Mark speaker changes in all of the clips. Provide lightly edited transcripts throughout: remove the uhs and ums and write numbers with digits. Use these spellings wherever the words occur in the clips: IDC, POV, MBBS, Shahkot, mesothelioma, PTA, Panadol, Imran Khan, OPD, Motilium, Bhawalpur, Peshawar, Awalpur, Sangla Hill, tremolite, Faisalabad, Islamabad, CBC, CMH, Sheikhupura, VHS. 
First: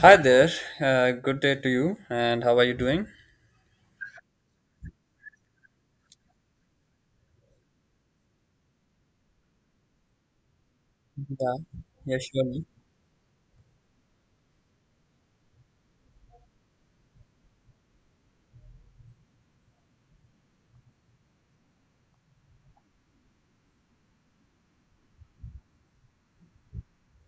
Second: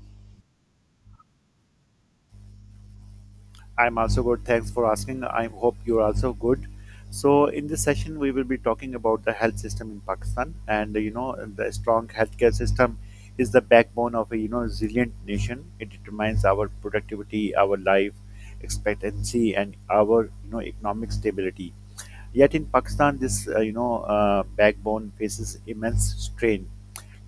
Speaker 1: Hi there. Good day to you. And how are you doing?
Speaker 2: I'm also good. Thanks for asking. I hope you're also good. So, in this session, we will be talking about the health system in Pakistan, and
Speaker 1: Yeah.
Speaker 2: the strong
Speaker 1: Yeah,
Speaker 2: healthcare
Speaker 1: surely.
Speaker 2: system is the backbone of a resilient nation. It determines our productivity, our life expectancy, and our economic stability. Yet in Pakistan, this backbone faces immense strain.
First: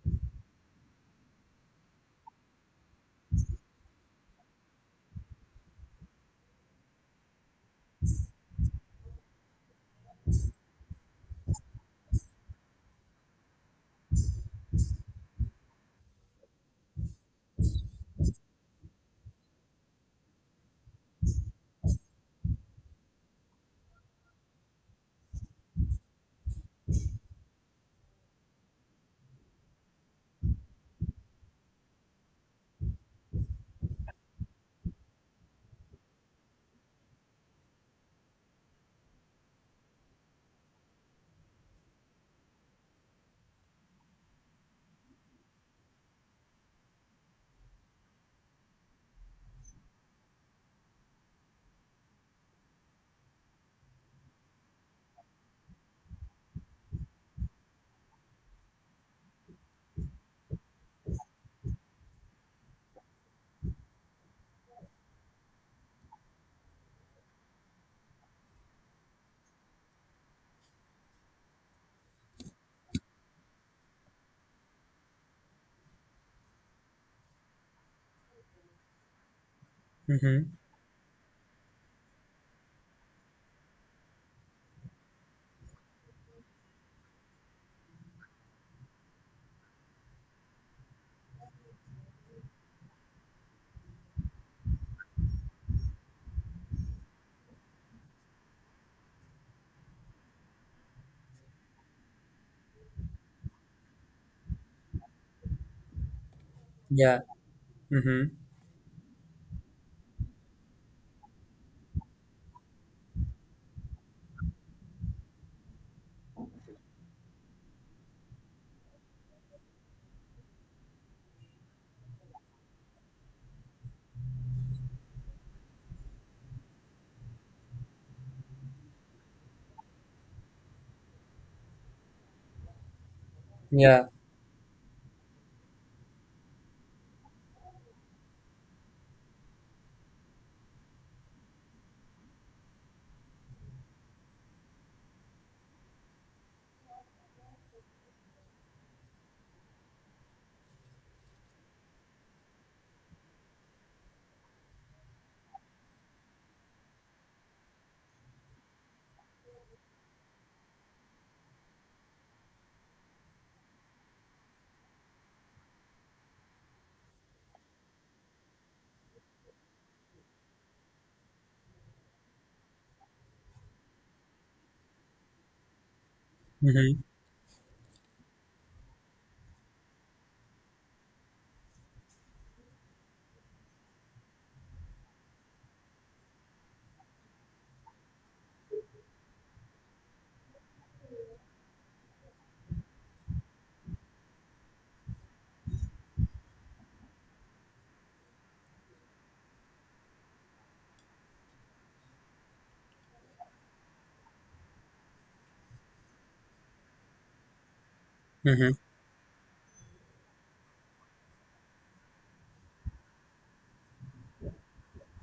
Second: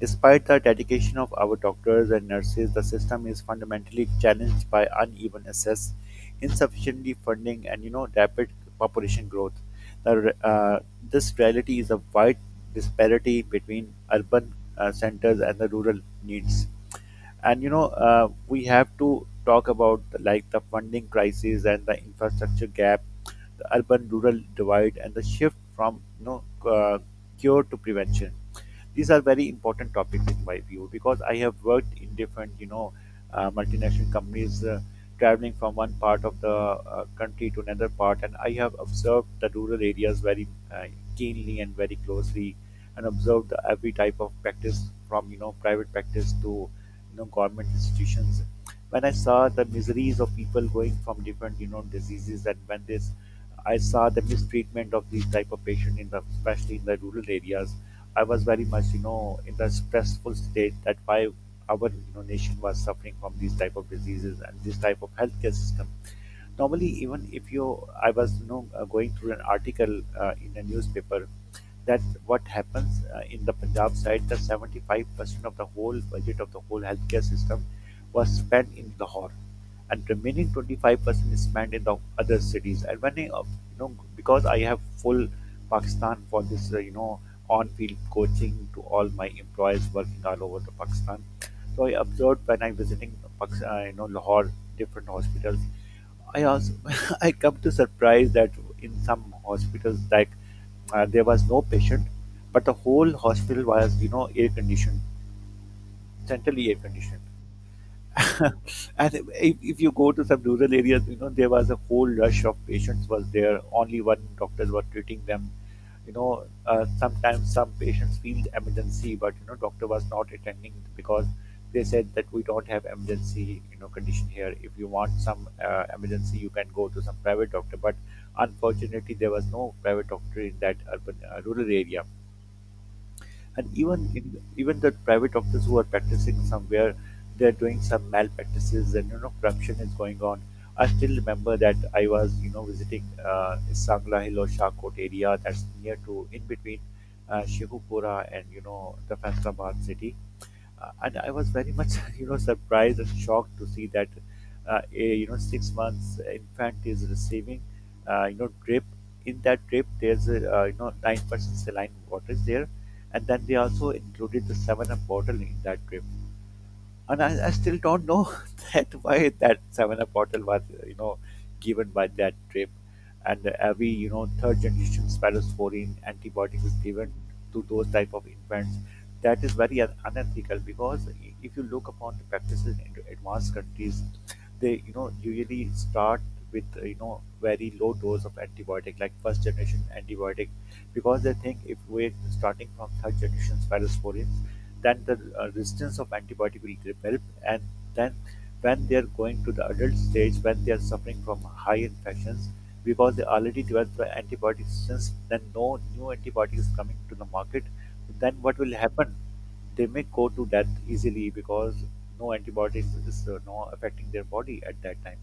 Speaker 2: Despite the dedication of our doctors and nurses, the system is fundamentally challenged by uneven access, insufficiently funding, and rapid population growth. The, uh, this reality is a wide disparity between urban centers and the rural needs, and we have to talk about like the funding crisis and the infrastructure gap, the urban rural divide, and the shift from uh, cure to prevention. These are very important topics in my view because I have worked in different, multinational companies, traveling from one part of the country to another part, and I have observed the rural areas very uh, keenly and very closely, and observed every type of practice from private practice to government institutions. When I saw the miseries of people going from different diseases, and when this I saw the mistreatment of these type of patients in the, especially in the rural areas, I was very much, you know, in the stressful state that why our nation was suffering from these type of diseases and this type of healthcare system normally. Even if you i was going through an article in a newspaper that what happens in the Punjab side, that 75% of the whole budget of the whole healthcare system was spent in Lahore, and
Speaker 1: Mm-hmm.
Speaker 2: remaining 25% is spent in the other cities. And when I, you know because I have full Pakistan for this on field coaching to all my employees working all over the Pakistan, so I observed when I visiting, Lahore, different hospitals. I also I come to surprise that in some hospitals, like, there was no patient, but the whole hospital was air conditioned, centrally air
Speaker 1: Yeah.
Speaker 2: conditioned.
Speaker 1: Mm-hmm.
Speaker 2: And if you go to some rural areas, you know there was a whole rush of patients was there. Only one doctors were treating them. You know, sometimes some patients feel the emergency, but you know doctor was not attending because they said that we don't have emergency condition here. If you want some emergency, you can go to some private doctor. But unfortunately, there was no private doctor in that urban rural area. And
Speaker 1: Yeah.
Speaker 2: even the private doctors who are practicing somewhere, they're doing some malpractices and you know corruption is going on. I still remember that I was visiting uh, Sangla Hill or Shahkot area, that's near to in between Sheikhupura and the Faisalabad city. And I was very much you know surprised and shocked to see that a you know 6 months infant is receiving drip. In that drip, there's a, you know 9% saline water is there, and then they also included the Seven Up bottle in that drip. And I still don't know that why that Seven Up bottle was given by that trip. And every you know third generation spirosporin antibiotic is
Speaker 1: Mm-hmm.
Speaker 2: given to those type of infants. That is very unethical, because if you look upon the practices in advanced countries, they you know usually start with very low dose of antibiotic, like first generation antibiotic, because they think if we're starting from third generation spirosporin, then the resistance of antibiotic will develop, and then when they are going to the adult stage, when they are suffering from high infections, because they already developed the antibiotic resistance, then no new antibiotic is coming to the market, then what
Speaker 1: Mm-hmm.
Speaker 2: will happen, they may go to death easily because no antibiotics is no affecting their body at that time.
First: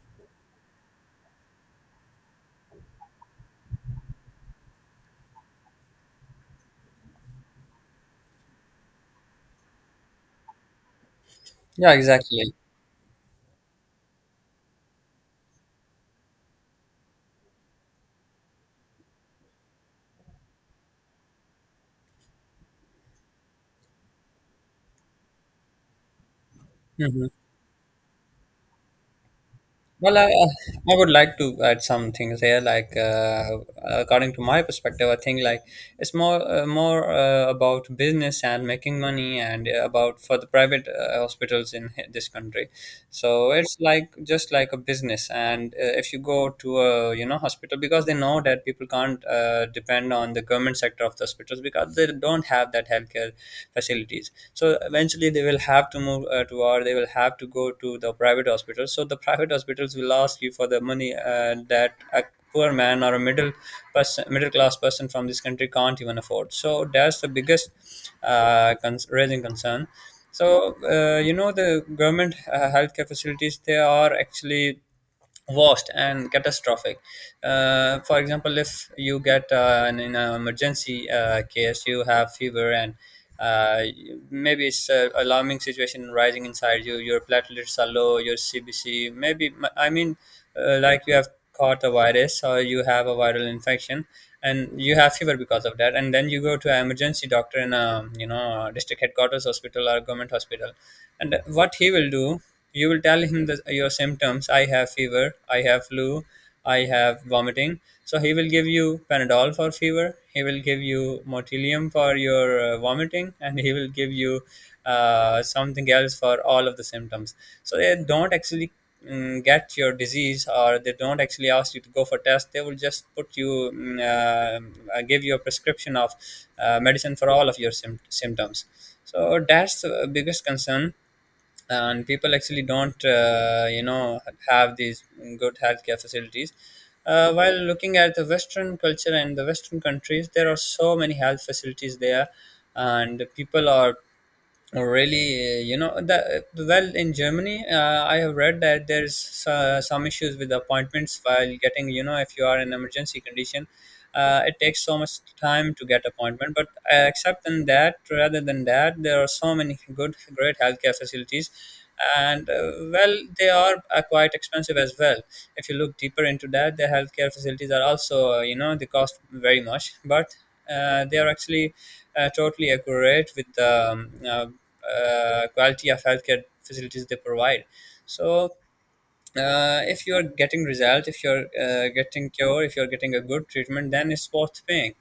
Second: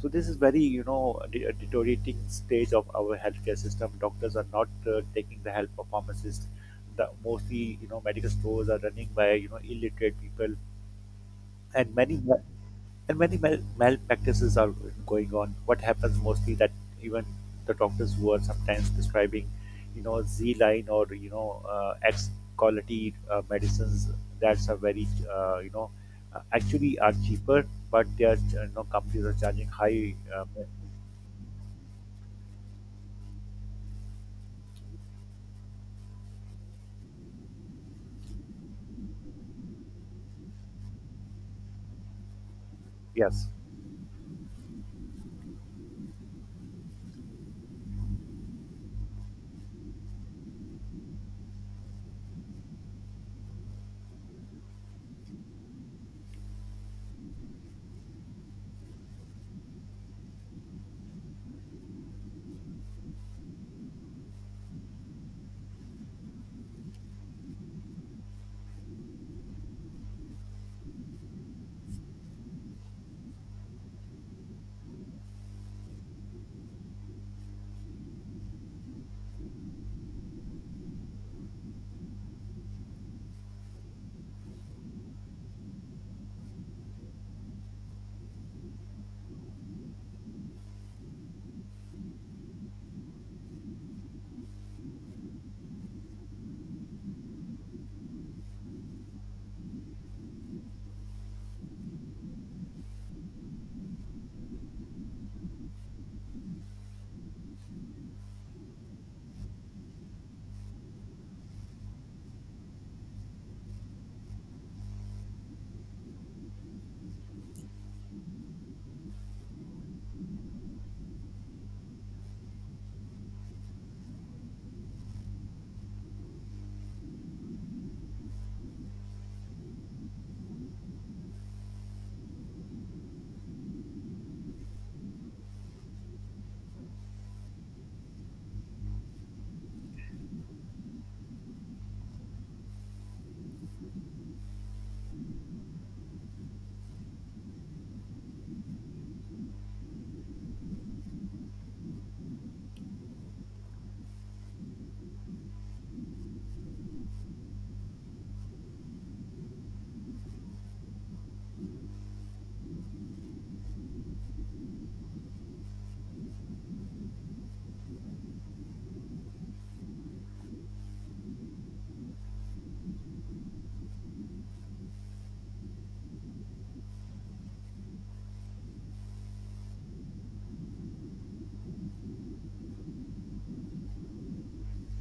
Speaker 2: So this is very, you know, a deteriorating stage of our healthcare system. Doctors are not taking the help of pharmacists. The mostly, you know, medical stores are running by, you know, illiterate people,
Speaker 1: Yeah,
Speaker 2: and
Speaker 1: exactly.
Speaker 2: and many malpractices are going on. What happens mostly that even the doctors who are sometimes prescribing, you know, Z line or you know, X quality medicines, that's are very, actually are
Speaker 1: Mm-hmm.
Speaker 2: cheaper, but they are, you know, companies are charging
Speaker 1: Well,
Speaker 2: high.
Speaker 1: I, uh, I would like to add some things here. According to my perspective, I think it's more more about business and making money, and about for the private hospitals in this country. So
Speaker 2: Yes.
Speaker 1: it's like just like a business, and if you go to a hospital because they know that people can't depend on the government sector of the hospitals because they don't have that healthcare facilities, so eventually they will have to move to, or they will have to go to the private hospitals, so the private hospitals will ask you for the money that a poor man or a middle class person from this country can't even afford, so that's the biggest raising concern. So the government healthcare facilities, they are actually vast and catastrophic. For example, if you get in an emergency case, you have fever, and uh, maybe it's a alarming situation rising inside you. Your platelets are low. Your CBC, maybe I mean like you have caught a virus or you have a viral infection, and you have fever because of that, and then you go to emergency doctor in a district headquarters hospital or government hospital. And what he will do, you will tell him your symptoms. I have fever. I have flu. I have vomiting. So he will give you Panadol for fever. He will give you Motilium for your vomiting, and he will give you something else for all of the symptoms. So they don't actually get your disease, or they don't actually ask you to go for tests. They will just give you a prescription of medicine for all of your symptoms. So that's the biggest concern, and people actually don't have these good healthcare facilities. While looking at the western culture and the western countries, there are so many health facilities there, and people are. Oh, really, that well, in Germany, I have read that there's some issues with appointments while getting. You know, if you are in emergency condition, it takes so much time to get appointment. But except than that, rather than that, there are so many good, great healthcare facilities, and well, they are quite expensive as well. If you look deeper into that, the healthcare facilities are also, they cost very much, but they are actually totally accurate with the quality of healthcare facilities they provide. So if you're getting result, if you're getting cure, if you're getting a good treatment, then it's worth paying.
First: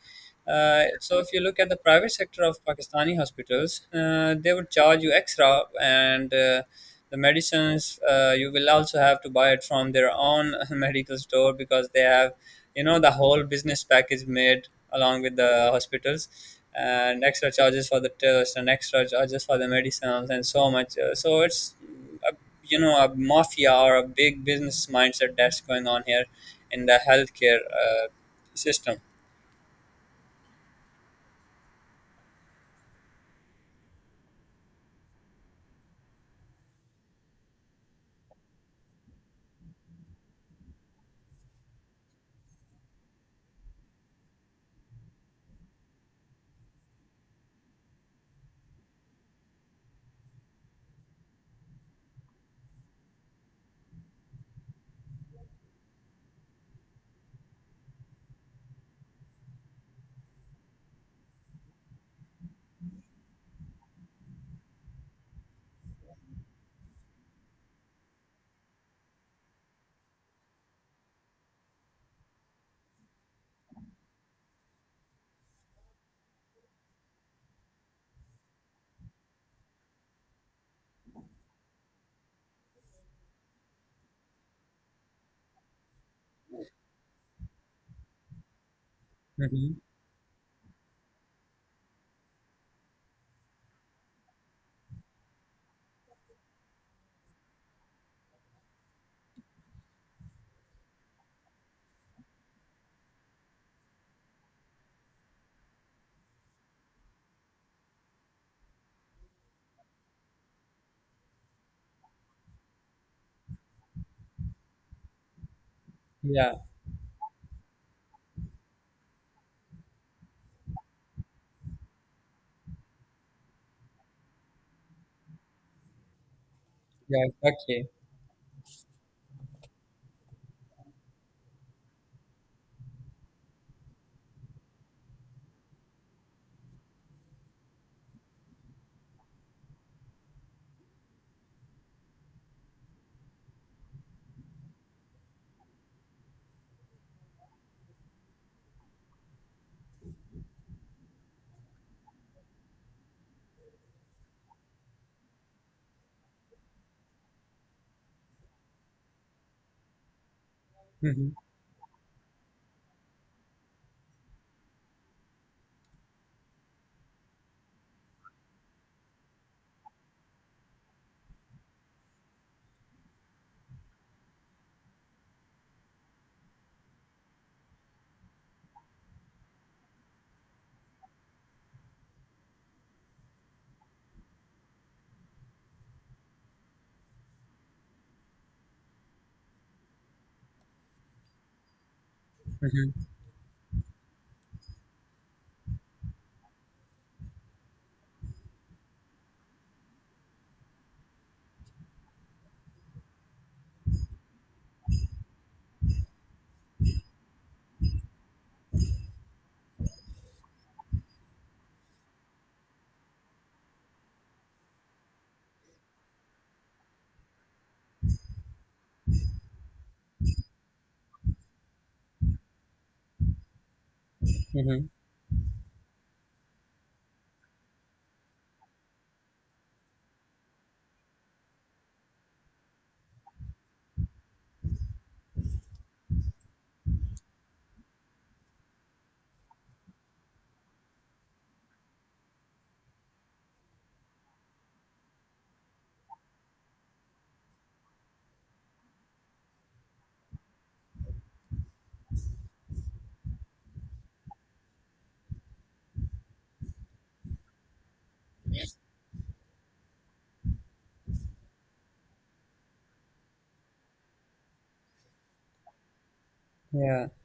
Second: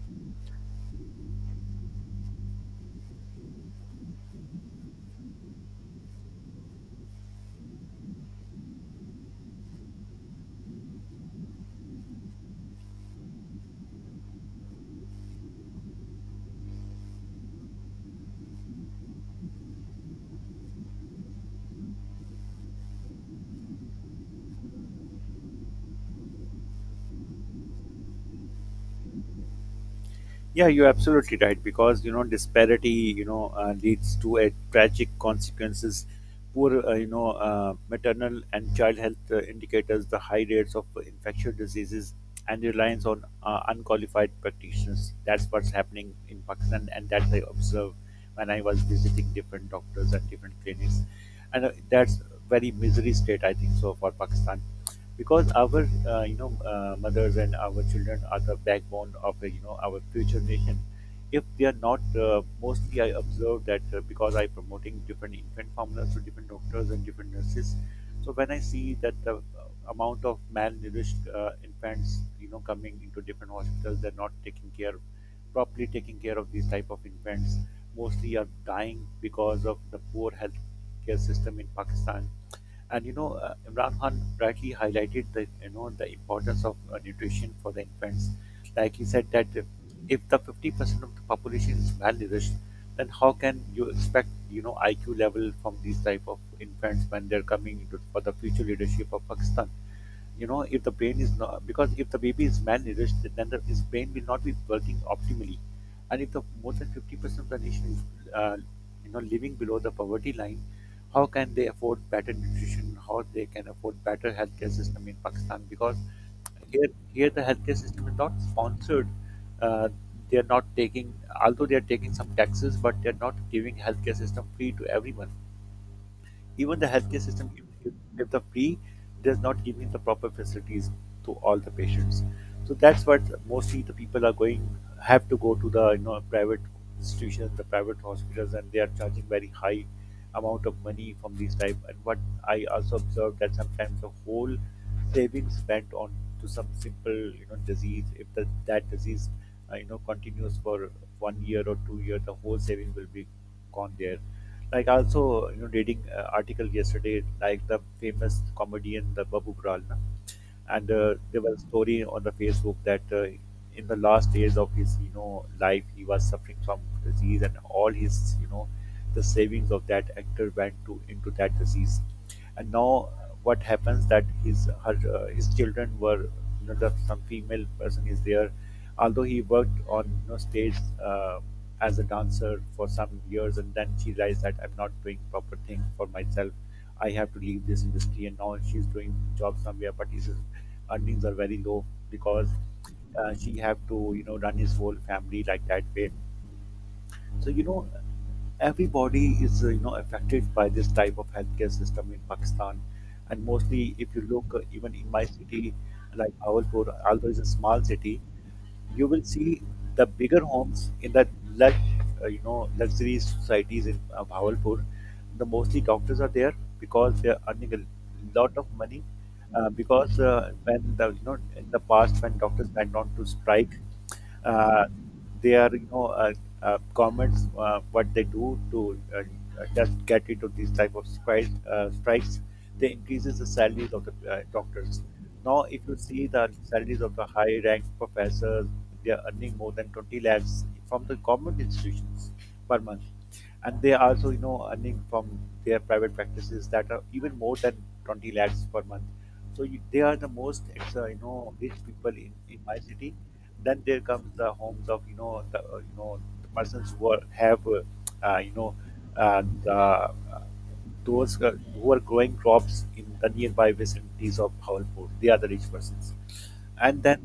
Speaker 1: So if you look at the private sector of Pakistani hospitals, they would charge you extra, and the medicines you will also have to buy it from their own medical store because they have, you know, the whole business package made along with the hospitals, and extra charges for the test and extra charges for the medicines and so much. So it's a mafia or a big business mindset that's going on here in the healthcare system.
Speaker 2: Yeah, you're absolutely right because you know disparity, leads to a tragic consequences. Poor, maternal and child health indicators, the high rates of infectious diseases, and reliance on unqualified practitioners. That's what's happening in Pakistan, and that I observed when I was visiting different doctors and different clinics, and that's very misery state I think so for Pakistan. Because our mothers and our children are the backbone of our future nation. If they are not mostly I observe that because I promoting different infant formulas to different doctors and different nurses, so when I see that the uh, amount of malnourished infants you know coming into different hospitals, they're not taking care, properly taking care of these type of infants, mostly are dying because of the poor health care system in Pakistan. And you know, Imran Khan rightly highlighted the you know the importance of nutrition for the infants. Like he said that
Speaker 1: Hmm.
Speaker 2: if the 50% of the population is malnourished, then how can you expect you know IQ level from these type of infants when they're coming into, for the future leadership of Pakistan? You know if the brain is not, because if the baby is malnourished then his brain will not be working optimally. And if the more than 50% of the nation is living below the poverty line, how can they afford better nutrition, how they can afford better healthcare system in Pakistan, because
Speaker 1: Yeah.
Speaker 2: here, here the healthcare system is not sponsored. uh, they are not taking, although they are taking some taxes, but they are not giving healthcare system free to everyone. Even the healthcare
Speaker 1: Yeah,
Speaker 2: system,
Speaker 1: exactly.
Speaker 2: if the free, does not give me the proper facilities to all the patients. So that's what mostly the people are going, have to go to the you know private institutions, the private hospitals, and they are charging very high amount of money from these type. And what I also observed that sometimes the whole savings spent on to some simple you know disease, if the, that disease continues for one year or 2 years, the whole saving will be gone there. Like also you know reading article yesterday, like the famous comedian, the Babu Gral, and
Speaker 1: Hmm.
Speaker 2: there was a story on the Facebook that in the last days of his you know life, he was suffering from disease and all his you know the savings of that actor went to into that disease. And now what happens that his children were you know some female person is there, although he worked on you know stage uh, as a dancer for some years, and then she realized that I'm not doing proper thing for myself, I have to leave this industry, and now she's doing job somewhere but this is earnings are very low, because
Speaker 1: Hmm.
Speaker 2: she have to you know run his whole family like that way. So you know everybody is affected by this type of healthcare system in Pakistan. And mostly if you look even in my city, like Awalpur, although it's a small city, you will see the bigger homes in the lush, luxury societies in Bhawalpur. The mostly doctors are there because they are earning a lot of money. Because when the you know in the past when doctors went on to strike, uh,
Speaker 1: Hmm.
Speaker 2: they are you know governments what they do to just get rid of these type of strikes. Strikes, they increases the salaries of the doctors. Now, if you see the salaries of the high-ranked professors, they are earning more than 20 lakhs from the government institutions per month, and they are also, you know, earning from their private practices that are even more than 20 lakhs per month. So you, they are the most, you know, rich people in my city. Then there comes the homes of, the persons who have, uh, you know, uh, the, uh, those who are growing crops in the nearby vicinities of Bhawanpur. They are the rich persons. And
Speaker 1: Yeah.
Speaker 2: then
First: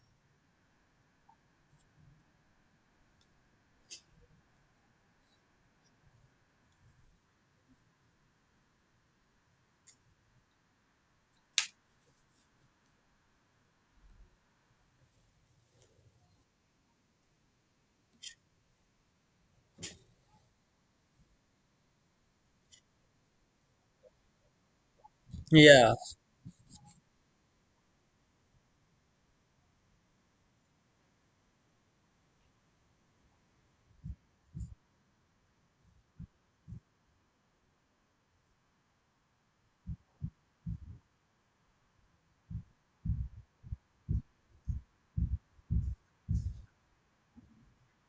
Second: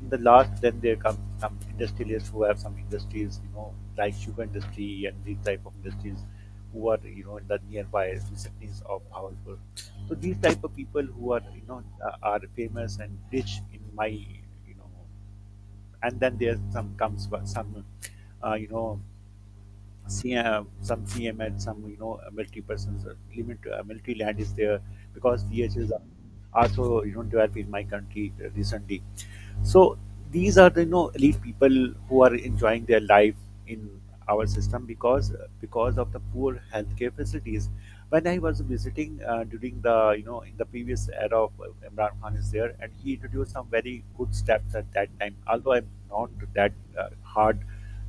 Speaker 2: in the last, then there come some industrialists who have some industries, you know, like sugar industry and these type of industries who are, you know, in the nearby vicinities of Bhawanpur. So these type of people who are are famous and rich in my, and then there some comes wa- some you know CM, some C M CMH, some you know military persons limit multi land is there because VHS
Speaker 1: Yeah,
Speaker 2: are also you know developed in my country recently. So these are the you know elite people who are enjoying their life in our system because of the poor healthcare facilities. When I was visiting during the in the previous era of Imran Khan is there, and he introduced some very good steps at that time. Although I'm not that hard,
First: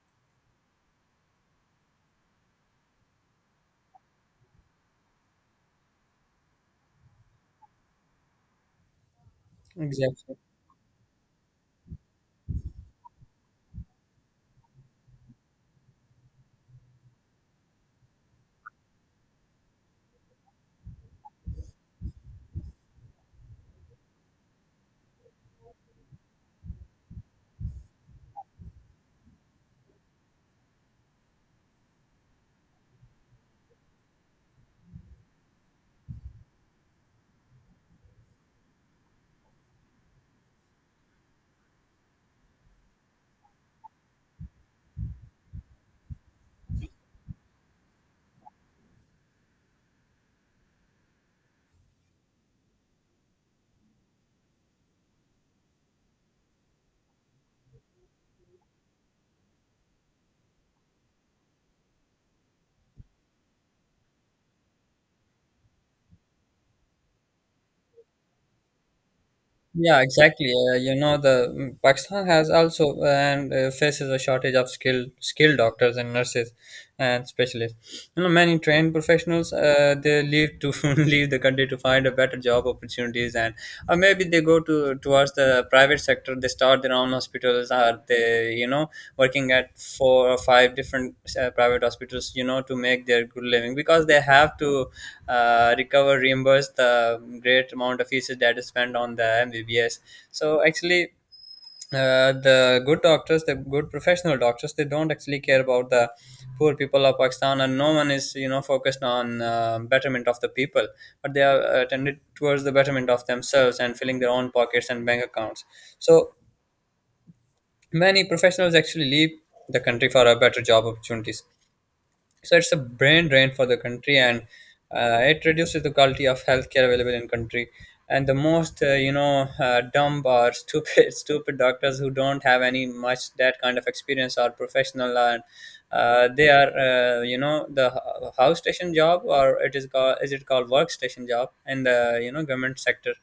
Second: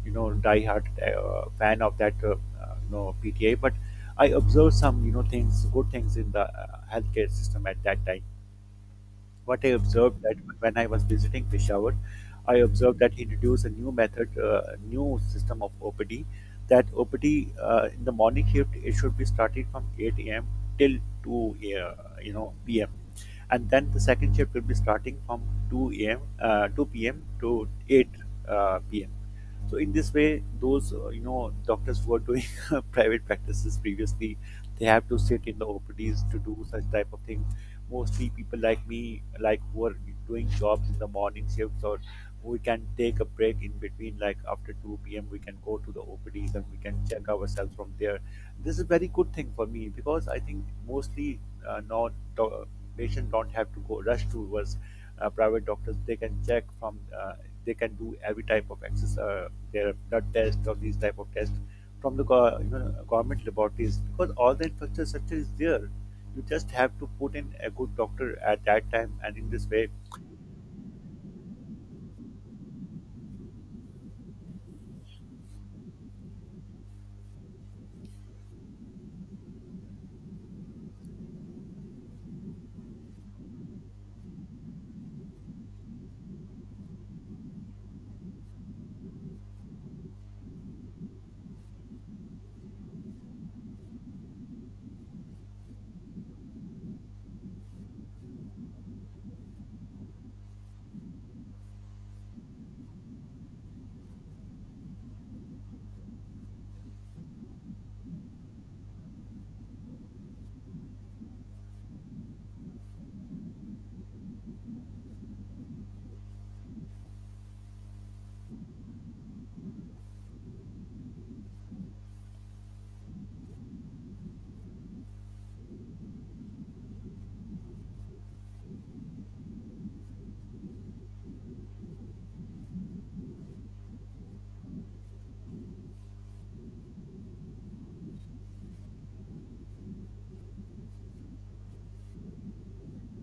Speaker 2: you know, die-hard fan of that, you know, PTA, but I observed some you know things good things in the healthcare system at that time. What I observed, that
Speaker 1: exactly.
Speaker 2: when I was visiting Peshawar, I observed that he introduced a new method, new system of OPD. That OPD, in the morning shift, it should be started from 8 a.m. till 2, p.m, and then the second shift will be starting from 2 a.m. Uh, 2 p.m. to 8 p.m. So in this way, those doctors who are doing private practices previously, they have to sit in the OPDs to do such type of things. Mostly people like me, like who are doing jobs in the morning shifts, or we can take a break in between, like after 2 p.m. we can go to the OPDs and we can check ourselves from there. This is very good thing for me because I think mostly not do- patient don't have to go rush towards private doctors. They can check from they can do every type of access their blood test or these type of tests from the government laboratories because all the infrastructure is there. You just have to put in a good doctor at that time, and in this way,
Speaker 1: Yeah, exactly. The Pakistan has also and faces a shortage of skilled doctors and nurses and specialists. You know, many trained professionals, they leave to leave the country to find a better job opportunities, and or maybe they go to towards the private sector. They start their own hospitals, or they, you know, working at four or five different private hospitals, you know, to make their good living, because they have to recover reimburse the great amount of fees that is spent on the mbbs. So actually, the good doctors, the good professional doctors, they don't actually care about the poor people of Pakistan, and no one is, you know, focused on betterment of the people, but they are tended towards the betterment of themselves and filling their own pockets and bank accounts. So many professionals actually leave the country for a better job opportunities. So it's a brain drain for the country, and it reduces the quality of healthcare available in country. And the most dumb or stupid stupid doctors, who don't have any much that kind of experience or professional, and they are the house station job, or it is called, is it called workstation job, in the government sector,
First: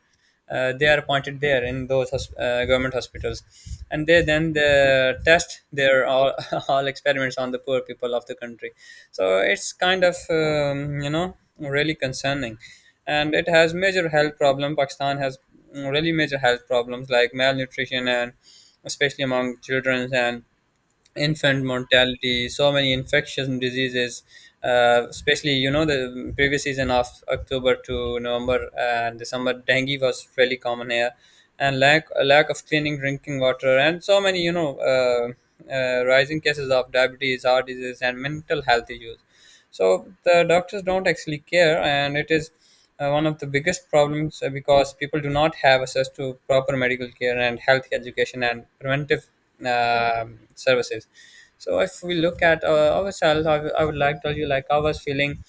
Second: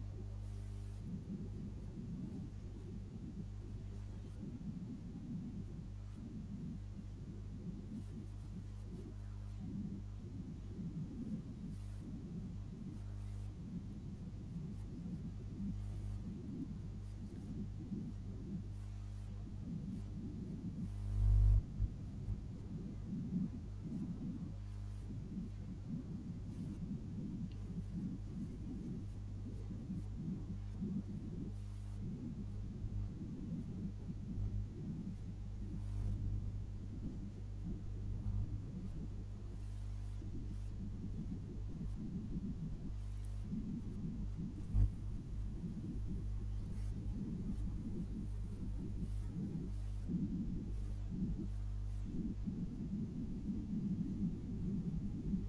Speaker 1: they are appointed there in those government hospitals, and they, then they test their all, all experiments on the poor people of the country. So it's kind of really concerning, and it has major health problem Pakistan has. Really major health problems like malnutrition, and especially among children, and infant mortality, so many infectious diseases, especially you know the previous season of October to November and December, dengue was really common here, and lack of cleaning drinking water, and so many rising cases of diabetes, heart disease, and mental health issues. So the doctors don't actually care, and it is one of the biggest problems, because people do not have access to proper medical care and health education and preventive services. So if we look at ourselves, I would like to tell you, like, I was feeling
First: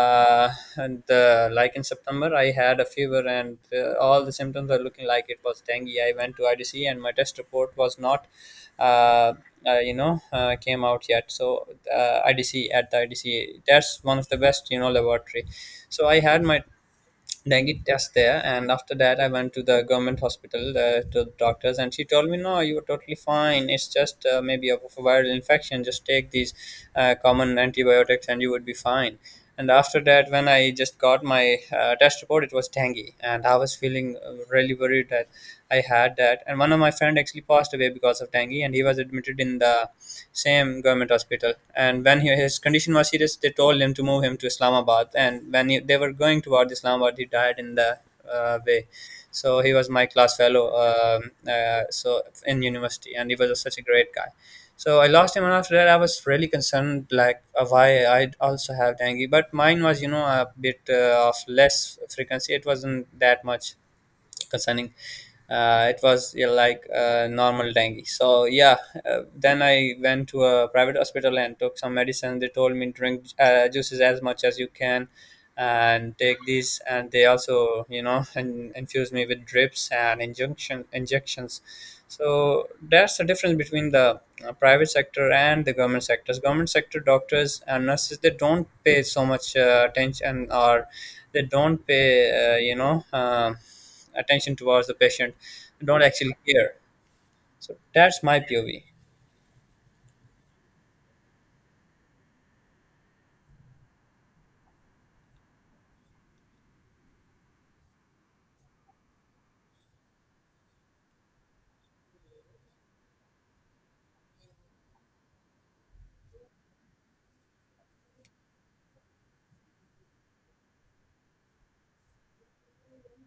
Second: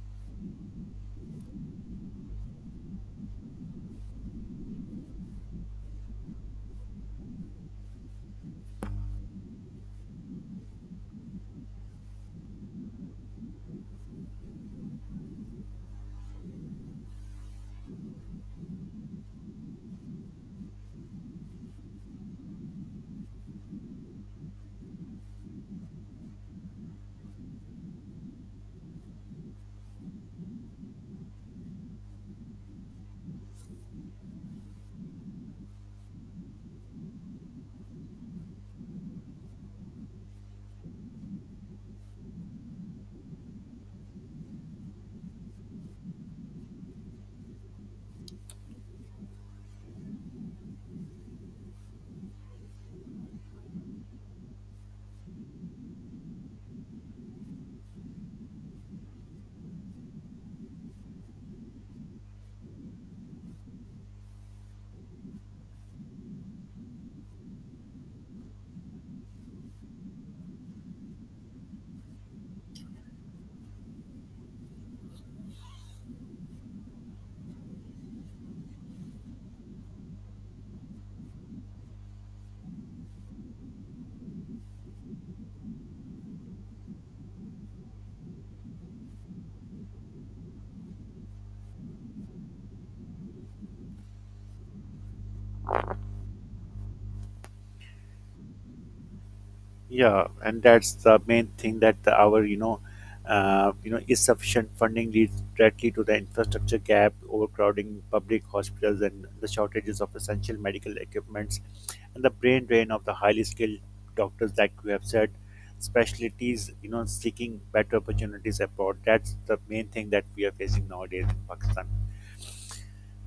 Speaker 1: uh, and like in September, I had a fever, and all the symptoms are looking like it was dengue. I went to IDC, and my test report was not uh, came out yet. So IDC, that's one of the best, you know, laboratory. So I had my dengue test there, and after that I went to the government hospital, to the doctors, and she told me, no, you are totally fine. It's just maybe a of a viral infection. Just take these common antibiotics, and you would be fine. And after that, when I just got my test report, it was dengue. And I was feeling really worried that I had that. And one of my friend actually passed away because of dengue, and he was admitted in the same government hospital. And when he, his condition was serious, they told him to move him to Islamabad. And when he, they were going toward Islamabad, he died in the way. So he was my class fellow, so in university, and he was a such a great guy. So I lost him, and after that, I was really concerned, like, why I also have dengue. But mine was, you know, a bit of less frequency. It wasn't that much concerning. It was, yeah, like a normal dengue. So yeah, then I went to a private hospital and took some medicine. They told me drink juices as much as you can and take these. And they also, you know, and infuse me with drips and injunction injections. So that's the difference between the private sector and the government sectors. Government sector doctors and nurses, they don't pay so much attention, or they don't pay attention towards the patient. Don't actually care. So that's my POV.
Speaker 2: yeah, and that's the main thing, that our insufficient funding leads directly to the infrastructure gap, overcrowding public hospitals, and the shortages of essential medical equipments, and the brain drain of the highly skilled doctors, like you have said, specialties, you know, seeking better opportunities abroad. That's the main thing that we are facing nowadays in Pakistan.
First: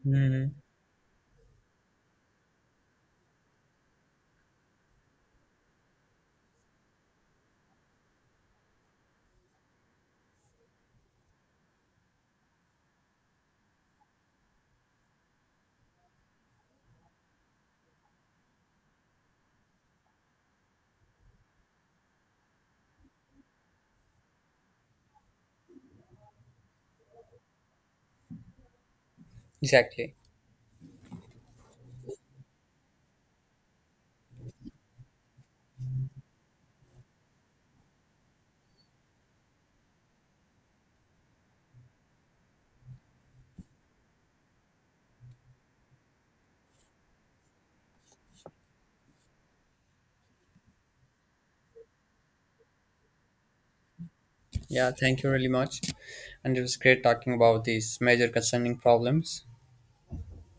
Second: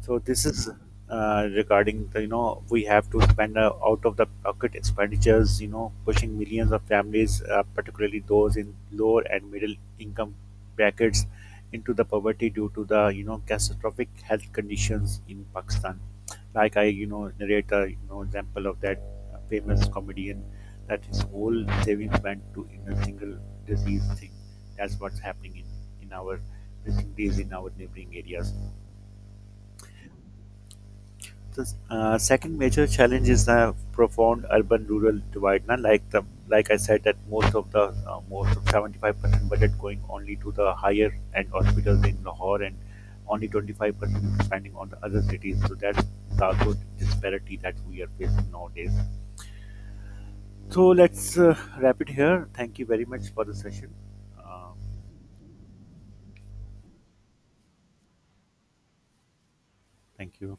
Speaker 2: So this
Speaker 1: Hmm.
Speaker 2: is regarding the you know we have to spend out of the pocket expenditures. You know, pushing millions of families, particularly those in lower and middle income brackets, into the poverty due to the you know catastrophic health conditions in Pakistan. Like I you know narrate the you know example of that famous comedian, that his whole savings went to in a single disease thing. That's what's happening in our cities, in our neighboring areas.
Speaker 1: Exactly.
Speaker 2: The second major challenge is the profound urban-rural divide. Now, like the like I said, that most of the most of 75% budget going only to the higher end hospitals in Lahore, and only 25% spending on the other cities. So that's the also disparity that we are facing nowadays. So let's wrap it here. Thank you very much for the session. Uh,
Speaker 1: Yeah, thank you really much. And it was great talking about these major concerning problems.
Speaker 2: Thank you.